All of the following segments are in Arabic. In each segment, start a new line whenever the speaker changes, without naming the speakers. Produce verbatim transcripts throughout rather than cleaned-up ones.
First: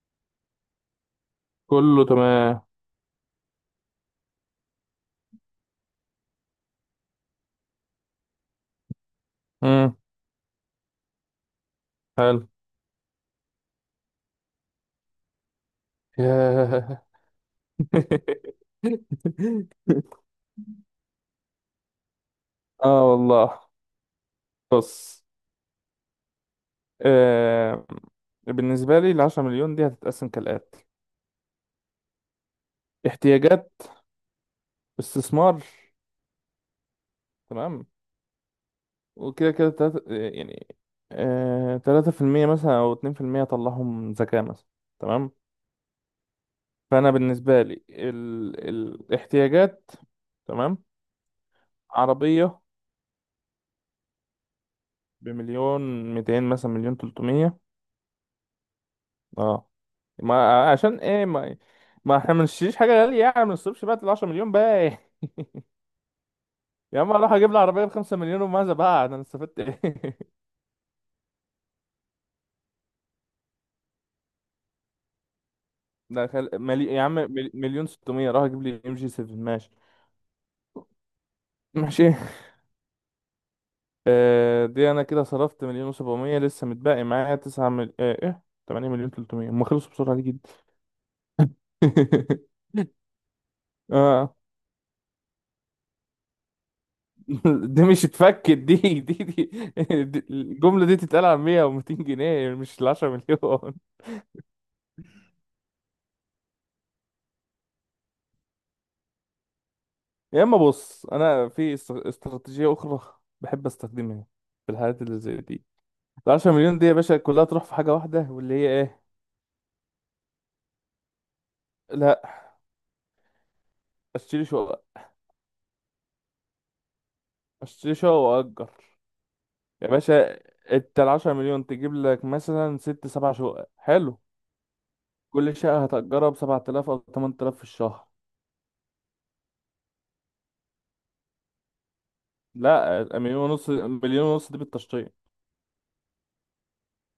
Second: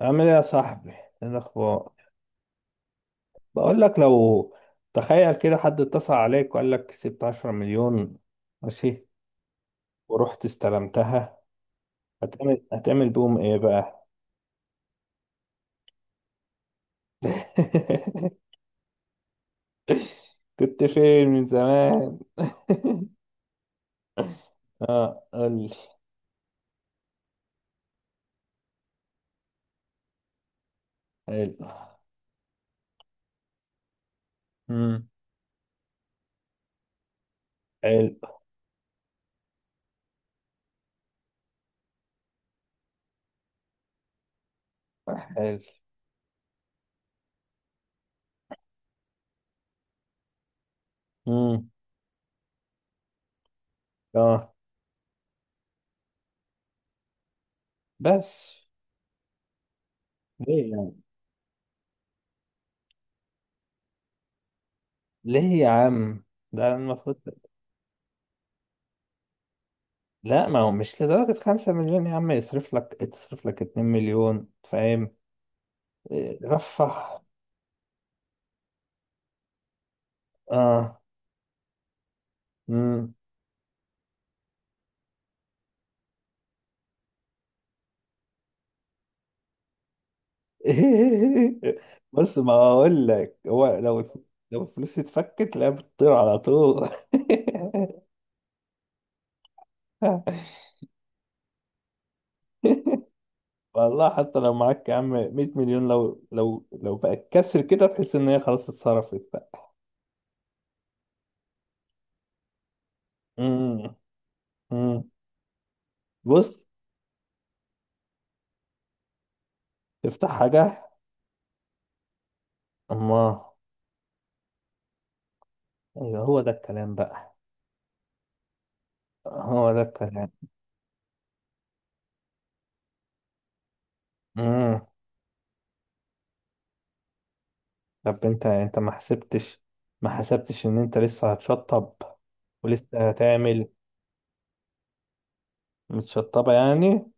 عامل ايه يا صاحبي؟ ايه الاخبار؟
كله تمام.
بقول لك لو تخيل كده حد اتصل عليك وقال لك كسبت 10 مليون، ماشي.
امم.
ورحت استلمتها.
حلو.
هتعمل هتعمل بيهم ايه بقى؟
ياه.
كنت فين من زمان؟
اه والله. بص.
اه، قول لي.
آه. بالنسبة لي العشرة مليون دي هتتقسم كالآتي:
حلو.
احتياجات،
امم.
استثمار، تمام.
حلو.
وكده كده تلاتة، يعني. آه، تلاتة في المية مثلا أو اتنين في المية أطلعهم زكاة مثلا. تمام.
حلو.
فأنا بالنسبة لي ال... الاحتياجات، تمام.
امم.
عربية
اه،
بمليون ميتين مثلا، مليون تلتمية.
بس
اه.
ليه
ما
يعني؟
عشان ايه، ما ما احنا ما نشتريش حاجه غاليه، يعني ما نصرفش بقى ال عشرة مليون بقى.
ليه يا عم؟ ده
يا عم،
المفروض.
اروح اجيب لي عربيه ب خمسة مليون، وماذا بقى؟ انا استفدت ايه؟
لا، ما هو مش لدرجة خمسة مليون يا عم، يصرف لك تصرف لك اتنين مليون، فاهم.
ده خل... ملي... يا عم
رفح.
مل- مليون ستمية، راح اجيب لي ام جي سبعة، ماشي.
اه.
ماشي.
امم.
آه، دي انا كده صرفت مليون و700. لسه متبقي معايا تسعة مل... آه ايه، تمانية مليون تلتمية. هم خلصوا بسرعه دي جدا.
بص، ما اقول لك هو لو الف-
اه.
لو الفلوس اتفكت لا بتطير على طول.
دي مش اتفكت. دي دي دي, دي الجمله دي تتقال على مية و200 جنيه، مش ال عشرة مليون.
والله حتى لو معاك يا عم 100 مليون، لو لو لو بقت كسر كده تحس ان هي خلاص اتصرفت بقى.
يا اما، بص، انا في است- استراتيجيه اخرى بحب
امم.
استخدمها في الحالات
امم.
اللي زي دي. ال عشرة
بص،
مليون دي يا باشا، كلها تروح في حاجه واحده، واللي هي ايه؟
افتح حاجه.
لا.
اما.
اشتري شقه.
ايوه، هو ده الكلام بقى.
اشتري شقه واجر.
هو ده
يا
الكلام.
باشا، انت ال عشرة مليون تجيب لك مثلا ست سبع شقق، حلو. كل شقه هتأجرها ب سبعة آلاف او تمانية آلاف في الشهر.
طب انت انت ما حسبتش، ما حسبتش ان انت لسه هتشطب؟ ولسه
لا، مليون
هتعمل.
ونص مليون ونص دي بالتشطيب.
متشطبة يعني.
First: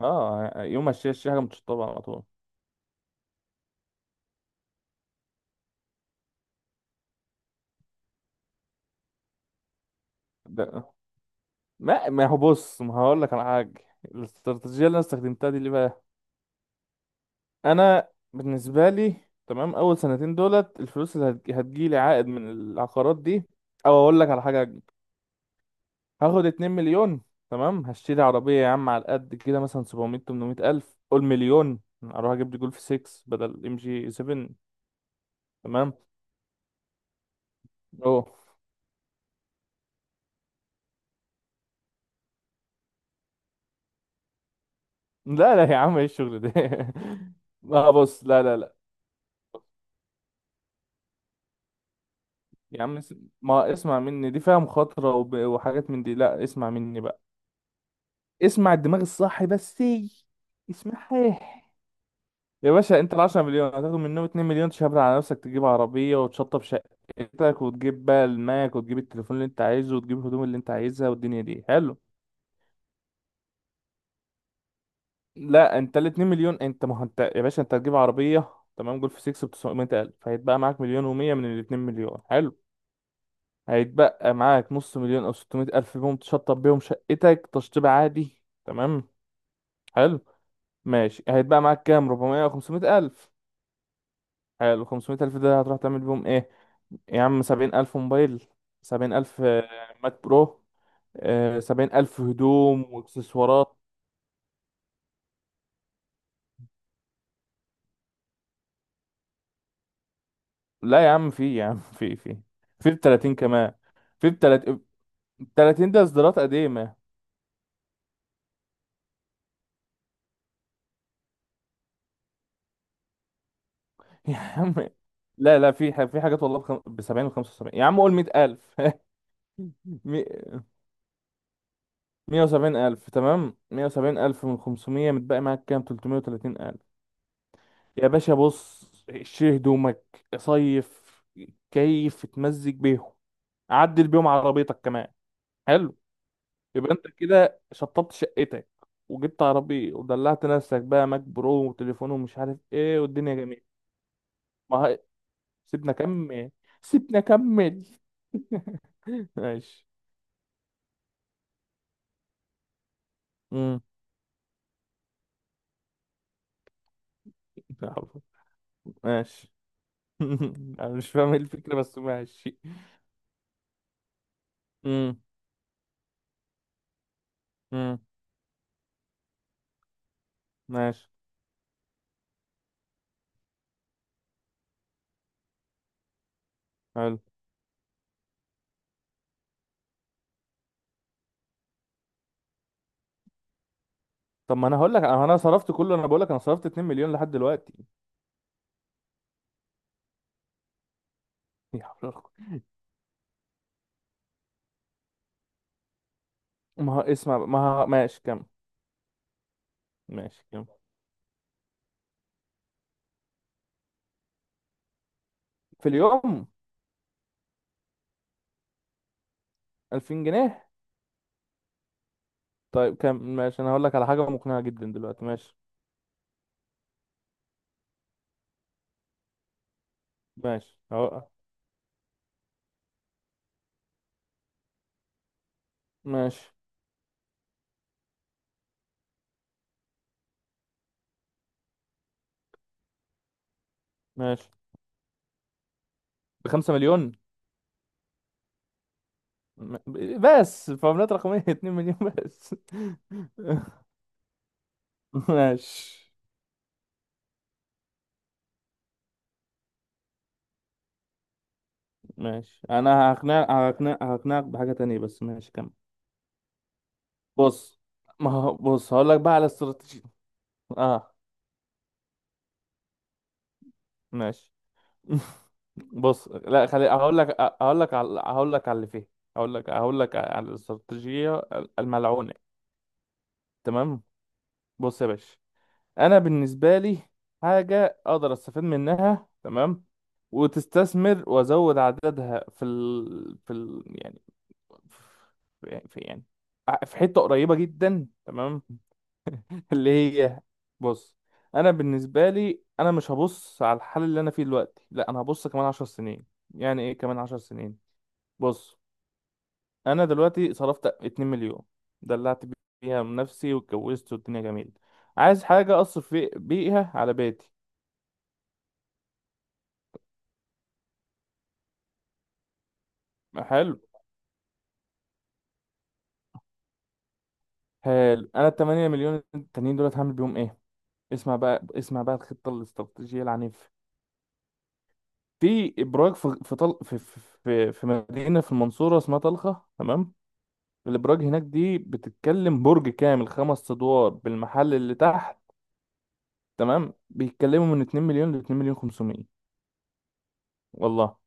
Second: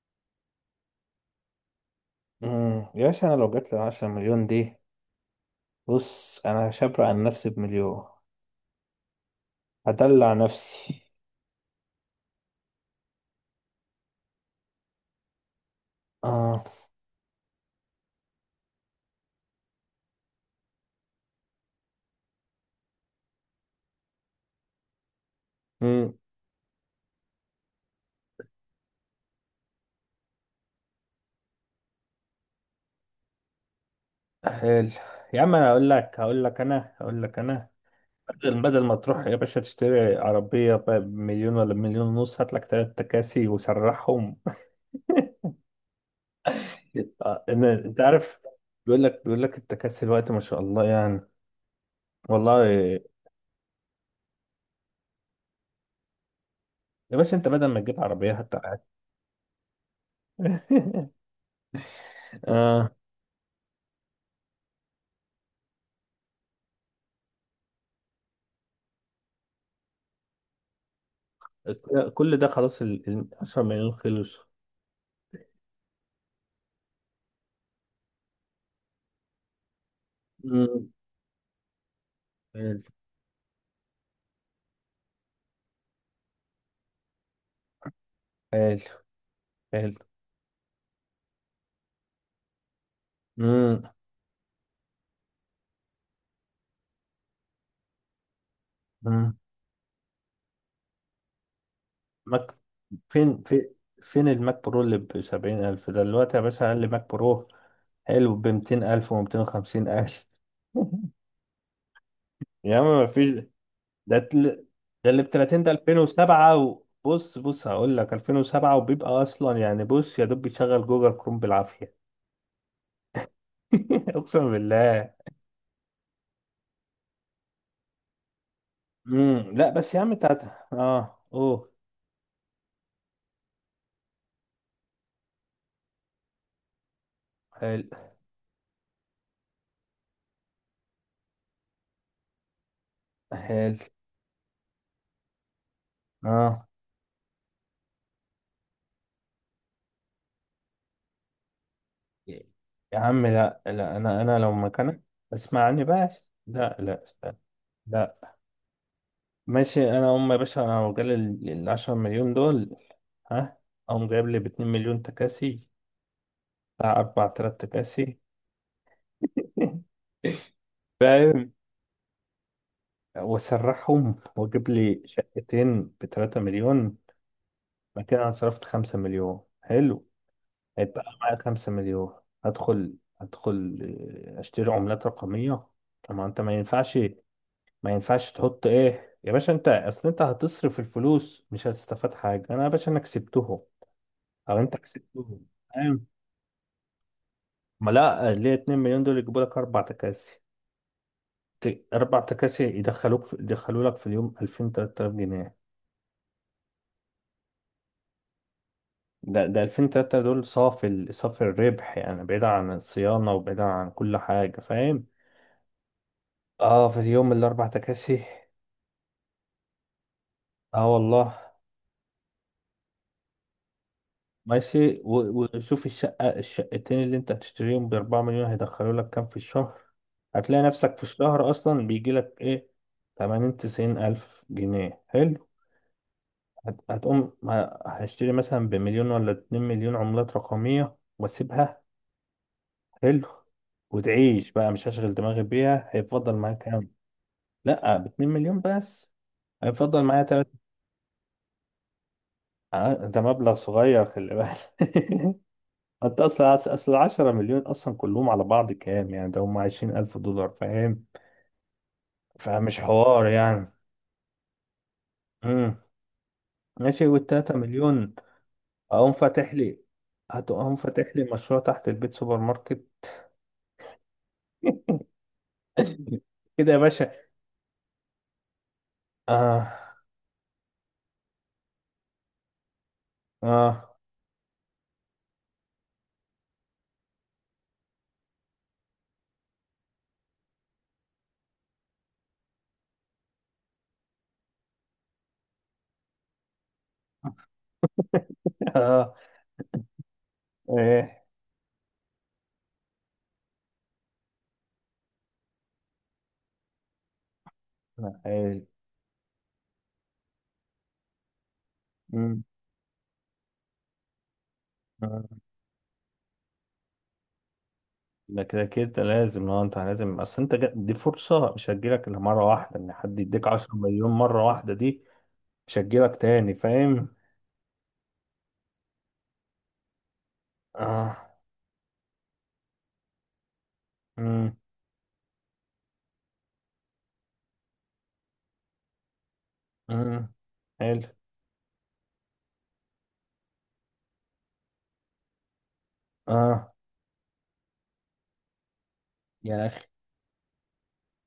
اه، يوم ما اشتري اشتري حاجه متشطبه على طول.
امم. يا باشا انا لو جات لي 10 مليون دي، بص انا هشبر عن نفسي بمليون. هدلع
ده،
نفسي.
ما ما هو بص، ما هقول لك على حاجه. الاستراتيجيه اللي انا استخدمتها دي ليه بقى؟
اه.
انا بالنسبه لي، تمام، اول سنتين دولت الفلوس اللي هتج- هتجيلي عائد من العقارات دي، او اقول لك على حاجه:
امم.
هاخد اتنين مليون. تمام، هشتري عربيه يا عم على قد كده، مثلا سبعمية، تمنمية الف، قول مليون، اروح اجيب لي جولف ستة بدل ام جي سبعة.
حلو. يا عم، انا هقول
تمام.
لك هقول لك انا هقول لك انا
اوه.
بدل بدل ما تروح يا باشا تشتري عربية ب- بمليون ولا بمليون ونص، هات لك تلات تكاسي وسرحهم.
لا لا يا عم، ايه الشغل ده؟
آه، إن-
لا
انت
بص،
عارف،
لا لا لا.
بيقول لك بيقول لك التكاسي الوقت ما شاء الله يعني.
يا عم
والله.
اس- ما اسمع مني، دي فيها مخاطره وب- وحاجات من دي، لا، اسمع مني
يا
بقى.
باشا انت بدل ما تجيب عربية حتى.
اسمع الدماغ الصاحي بس. اسمعها. يا
آه.
باشا، انت ال عشرة مليون هتاخد منهم اتنين مليون، تشبر على نفسك، تجيب عربية وتشطب شقتك وتجيب بقى الماك وتجيب التليفون اللي انت عايزه وتجيب الهدوم اللي انت عايزها والدنيا دي، حلو.
كل ده خلاص، ال ال- 10 مليون خلص.
لا، انت ال اتنين مليون انت، ما هو انت يا باشا، انت هتجيب عربية. تمام، جولف ستة ب تسعمية ألف، فهيتبقى معاك
مم.
مليون و100 من ال اتنين مليون، حلو.
حلو.
هيتبقى معاك نص مليون او ستمية ألف بيهم، تشطب بيهم شقتك تشطيب عادي،
حلو.
تمام.
حلو.
حلو. ماشي. هيتبقى معاك كام؟ اربعمية او خمسمية ألف.
مم.
حلو، خمسمية ألف ده هتروح تعمل بيهم ايه؟ يا عم، سبعين ألف موبايل، سبعين
مم.
ألف آه، ماك برو، آه، سبعين ألف
ماك.
هدوم
فين في
واكسسوارات.
فين الماك برو اللي ب سبعين ألف ده دلوقتي يا باشا؟ أقل ماك برو حلو ب ميتين ألف و ميتين وخمسين ألف.
لا يا عم في، يا عم في في.
يا عم
في
ما فيش.
بتلاتين كمان.
ده
في
تل-
بتلاتين.
ده اللي ب تلاتين ده
تلاتين ده إصدارات
ألفين وسبعة، وبص،
قديمة.
بص بص هقول لك ألفين وسبعة وبيبقى أصلا يعني، بص، يا دوب بيشغل جوجل كروم بالعافية.
يا
اقسم
عم
بالله.
لا لا، في ح- في حاجات، والله، بخم... بسبعين وخمسة وسبعين، يا عم قول مية ألف.
امم. لا بس يا عم
مي-
تاتا اه اوه.
مية وسبعين ألف، تمام، مية وسبعين ألف من خمسمية، متبقي معاك كام؟ تلتمية وتلاتين ألف.
حلو.
يا باشا بص، شيل هدومك، صيف، كيف تمزج بيهم،
حلو.
عدل بيهم عربيتك كمان. حلو.
اه.
يبقى انت كده شطبت شقتك وجبت عربية ودلعت نفسك بقى ماك برو وتليفون ومش عارف
يا
ايه،
عم،
والدنيا
لا
جميلة.
لا، انا انا لو
ما هي-
مكانك اسمعني
سيبنا
بس،
كمل.
لا لا،
سيبنا
استنى.
كمل.
لا.
ماشي.
ماشي. انا ام يا باشا، انا لو جالي ال ال 10 مليون دول، ها،
امم.
اقوم جايب لي ب 2 مليون تكاسي بتاع اربعة الاف تاكسي تكاسي.
ماشي. انا مش فاهم ايه
فاهم؟
الفكرة بس ماشي.
واسرحهم واجيب لي
امم.
شقتين ب 3 مليون،
امم.
مكان انا صرفت 5 مليون، حلو. هيبقى
ماشي.
معايا خمسة مليون. هدخل هدخل آه، اشتري عملات رقمية. طب ما انت، ما ينفعش،
حلو.
ما ينفعش تحط ايه يا باشا، انت اصل انت هتصرف الفلوس مش هتستفاد حاجة. انا يا باشا انا كسبتهم
طب،
او
ما انا
انت
هقول لك انا
كسبتهم،
صرفت كله،
فاهم.
انا بقول لك انا صرفت اتنين مليون لحد دلوقتي.
ما لا، ليه 2 مليون دول يجيبوا لك اربع تكاسي،
يا
ت-
حول ولا
اربع
قوة.
تكاسي يدخلوك في... يدخلوا لك في اليوم ألفين تلات تلاف جنيه.
ما هو اسمع بقى، ما هو ماشي. كم؟
ده ده ألفين ثلاثة آلاف
ماشي،
دول
كم
صافي ال... صافي الربح يعني، بعيد عن الصيانة وبعيد عن كل حاجة، فاهم؟
في اليوم؟
اه في يوم الاربع تكاسي.
الفين جنيه.
اه والله.
طيب كم؟ ماشي، انا هقول لك على حاجه مقنعه جدا
ماشي،
دلوقتي.
و-
ماشي.
وشوف الشقة الشقتين اللي انت هتشتريهم بأربعة مليون هيدخلوا لك كام في الشهر. هتلاقي
ماشي
نفسك في
أهو.
الشهر أصلا بيجي لك إيه، تمانين تسعين ألف جنيه، حلو.
ماشي.
هت- هتقوم ه- هشتري مثلا بمليون ولا اتنين مليون عملات رقمية وأسيبها. حلو.
ماشي
وتعيش بقى، مش هشغل دماغي بيها. هيفضل معايا
بخمسة
كام؟
مليون.
لأ باتنين مليون بس. هيفضل
م-
معايا تلات.
بس فورمولات رقميه، اتنين مليون بس.
آه، ده مبلغ صغير، خلي بالك.
ماشي.
انت اصلا اصل 10 مليون اصلا كلهم على بعض كام يعني، ده هم عشرين ألف الف دولار، فاهم.
ماشي،
فمش
انا
حوار
هقنع
يعني.
هقنع هقنعك بحاجه تانية بس، ماشي كمل.
امم. ماشي. وال 3
بص،
مليون؟
ما هو بص، هقول
اقوم
لك بقى على
فاتح لي
استراتيجيه.
هتقوم
اه.
فاتح لي مشروع تحت البيت، سوبر ماركت.
ماشي. بص لا،
كده يا
خلي
باشا.
هقول لك هقول لك على هقول لك على اللي فيه. هقول لك
اه.
هقول لك على الاستراتيجيه الملعونه.
اه.
تمام. بص يا باشا، انا بالنسبه لي، حاجه اقدر استفاد منها، تمام، وتستثمر وازود عددها في ال... في ال... يعني في في- يعني في حته قريبه جدا، تمام.
اه.
اللي هي، بص،
ايه.
انا بالنسبه لي، انا مش هبص على الحال اللي انا فيه دلوقتي، لا، انا هبص كمان عشر سنين. يعني ايه كمان عشر سنين؟
لا، حلو.
بص، انا دلوقتي صرفت اتنين مليون، دلعت
أمم.
بيها من نفسي واتجوزت والدنيا جميله.
آه.
عايز حاجه اصرف في- بيها على بيتي،
ده كده كده لازم، اه انت لازم، اصل انت جا- دي فرصة مش هتجيلك الا مرة واحدة، ان حد يديك 10
حلو.
مليون مرة واحدة دي مش هتجيلك تاني، فاهم.
حلو، انا ال تمانية مليون التانيين دولت هعمل بيهم ايه؟
اه.
اسمع بقى، اسمع بقى الخطه الاستراتيجيه العنيفه.
مم.
في ابراج في في طل... في في في في مدينه في المنصوره اسمها طلخه، تمام.
امم. حلو.
الابراج هناك دي بتتكلم برج كامل، خمس ادوار بالمحل اللي تحت،
اه.
تمام. بيتكلموا من اتنين مليون ل اتنين مليون خمسمية.
يا اخي.
والله.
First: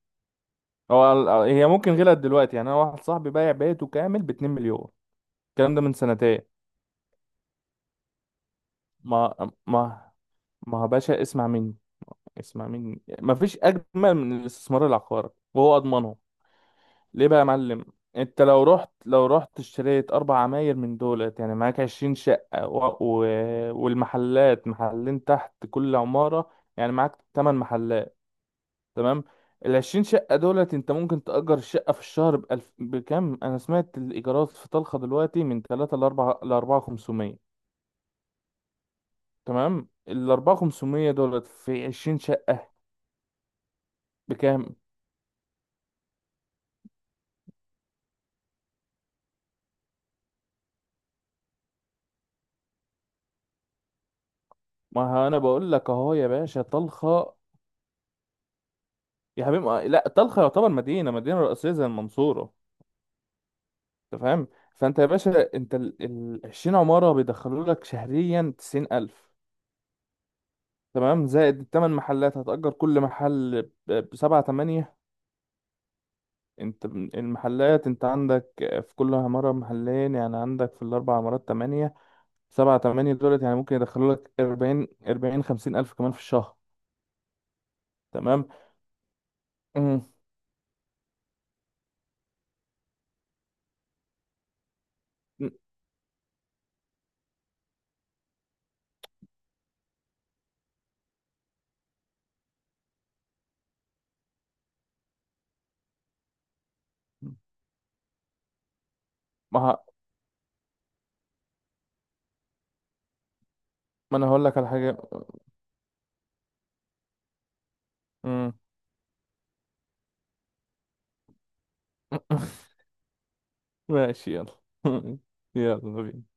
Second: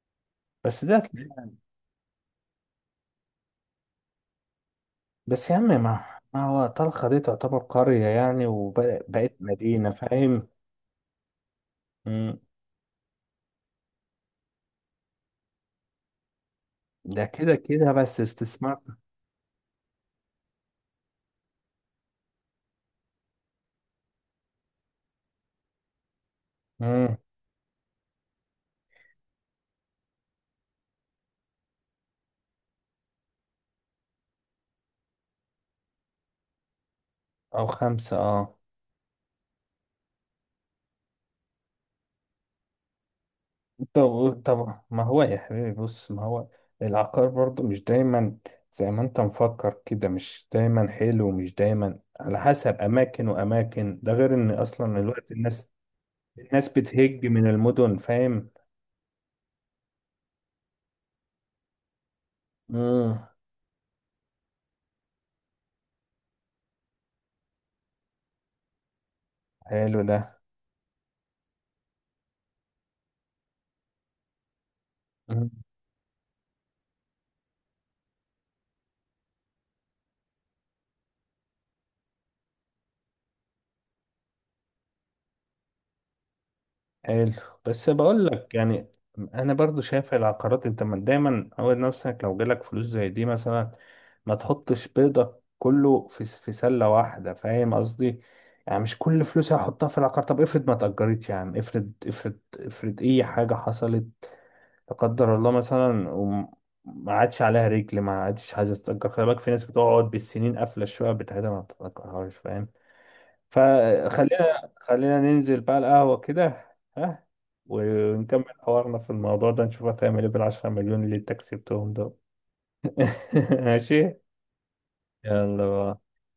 بس ده.
هو ال- هي ممكن غلت دلوقتي يعني، انا واحد صاحبي بايع بيته كامل ب اتنين مليون.
بس يا عم،
الكلام ده من
ما
سنتين.
ما هو طلخة دي تعتبر قرية يعني وبقت
ما
مدينة،
ما
فاهم.
ما، يا باشا، اسمع مني.
امم.
اسمع مني، مفيش اجمل من الاستثمار العقاري، وهو اضمنه.
ده
ليه بقى يا
كده
معلم؟
كده بس
انت لو
استثمار.
رحت لو رحت اشتريت اربع عماير من دولت، يعني معاك عشرين شقة و... و... والمحلات، محلين تحت كل عمارة، يعني
امم.
معاك تمن محلات. تمام. العشرين شقة دولت انت ممكن تأجر الشقة في الشهر بألف... بكام؟ انا سمعت الايجارات في طلخة دلوقتي من تلاتة لأربعة، لأربعة خمسمية.
او خمسة اه.
تمام، الأربعة خمسمية دولت في عشرين شقة
طب
بكام؟
طب ما هو يا حبيبي، بص ما هو العقار برضو مش دايما زي ما انت مفكر كده، مش دايما حلو ومش دايما على حسب اماكن واماكن، ده غير ان اصلا
ما، ها،
الوقت
انا
الناس،
بقول لك اهو، يا باشا
الناس بتهج
طلخه.
من المدن، فاهم.
يا حبيبي ما- لا، طلخه يعتبر مدينه مدينه رئيسيه زي المنصوره.
امم.
انت فاهم. فانت يا باشا، انت ال ال- عشرين عماره بيدخلوا لك شهريا تسعين ألف،
حلو ده.
تمام. زائد الثمان محلات، هتأجر كل محل ب سبعة، تمانية.
مم.
انت ب- المحلات، انت عندك في كل عماره محلين، يعني عندك في الاربع عمارات تمانية، سبعة، تمانية دولت، يعني ممكن يدخلوا لك اربعين، اربعين، خمسين ألف كمان في الشهر.
حلو. بس بقول
تمام.
لك يعني، انا برضو
مم.
شايف العقارات. انت ما- دايما عود نفسك لو جالك فلوس زي دي مثلا، ما تحطش بيضك كله في س- في سلة واحدة، فاهم قصدي. يعني مش كل فلوسي هحطها في العقار. طب افرض ما اتأجرتش يا عم، افرض افرض افرض اي حاجة حصلت، لا قدر الله، مثلا وما عادش عليها رجل، ما عادش عايزة تتأجر. خلي بالك في
ما
ناس
ه-
بتقعد بالسنين قافلة الشقة بتاعتها ما بتتأجرهاش، فاهم؟
ما انا هقول لك على
فخلينا،
حاجه.
خلينا ننزل بقى القهوة كده. ها. ونكمل حوارنا في الموضوع ده نشوف هتعمل ايه بالعشرة مليون اللي انت كسبتهم دول. ماشي.
ماشي يلا.
يلا بقى.
يلا بينا.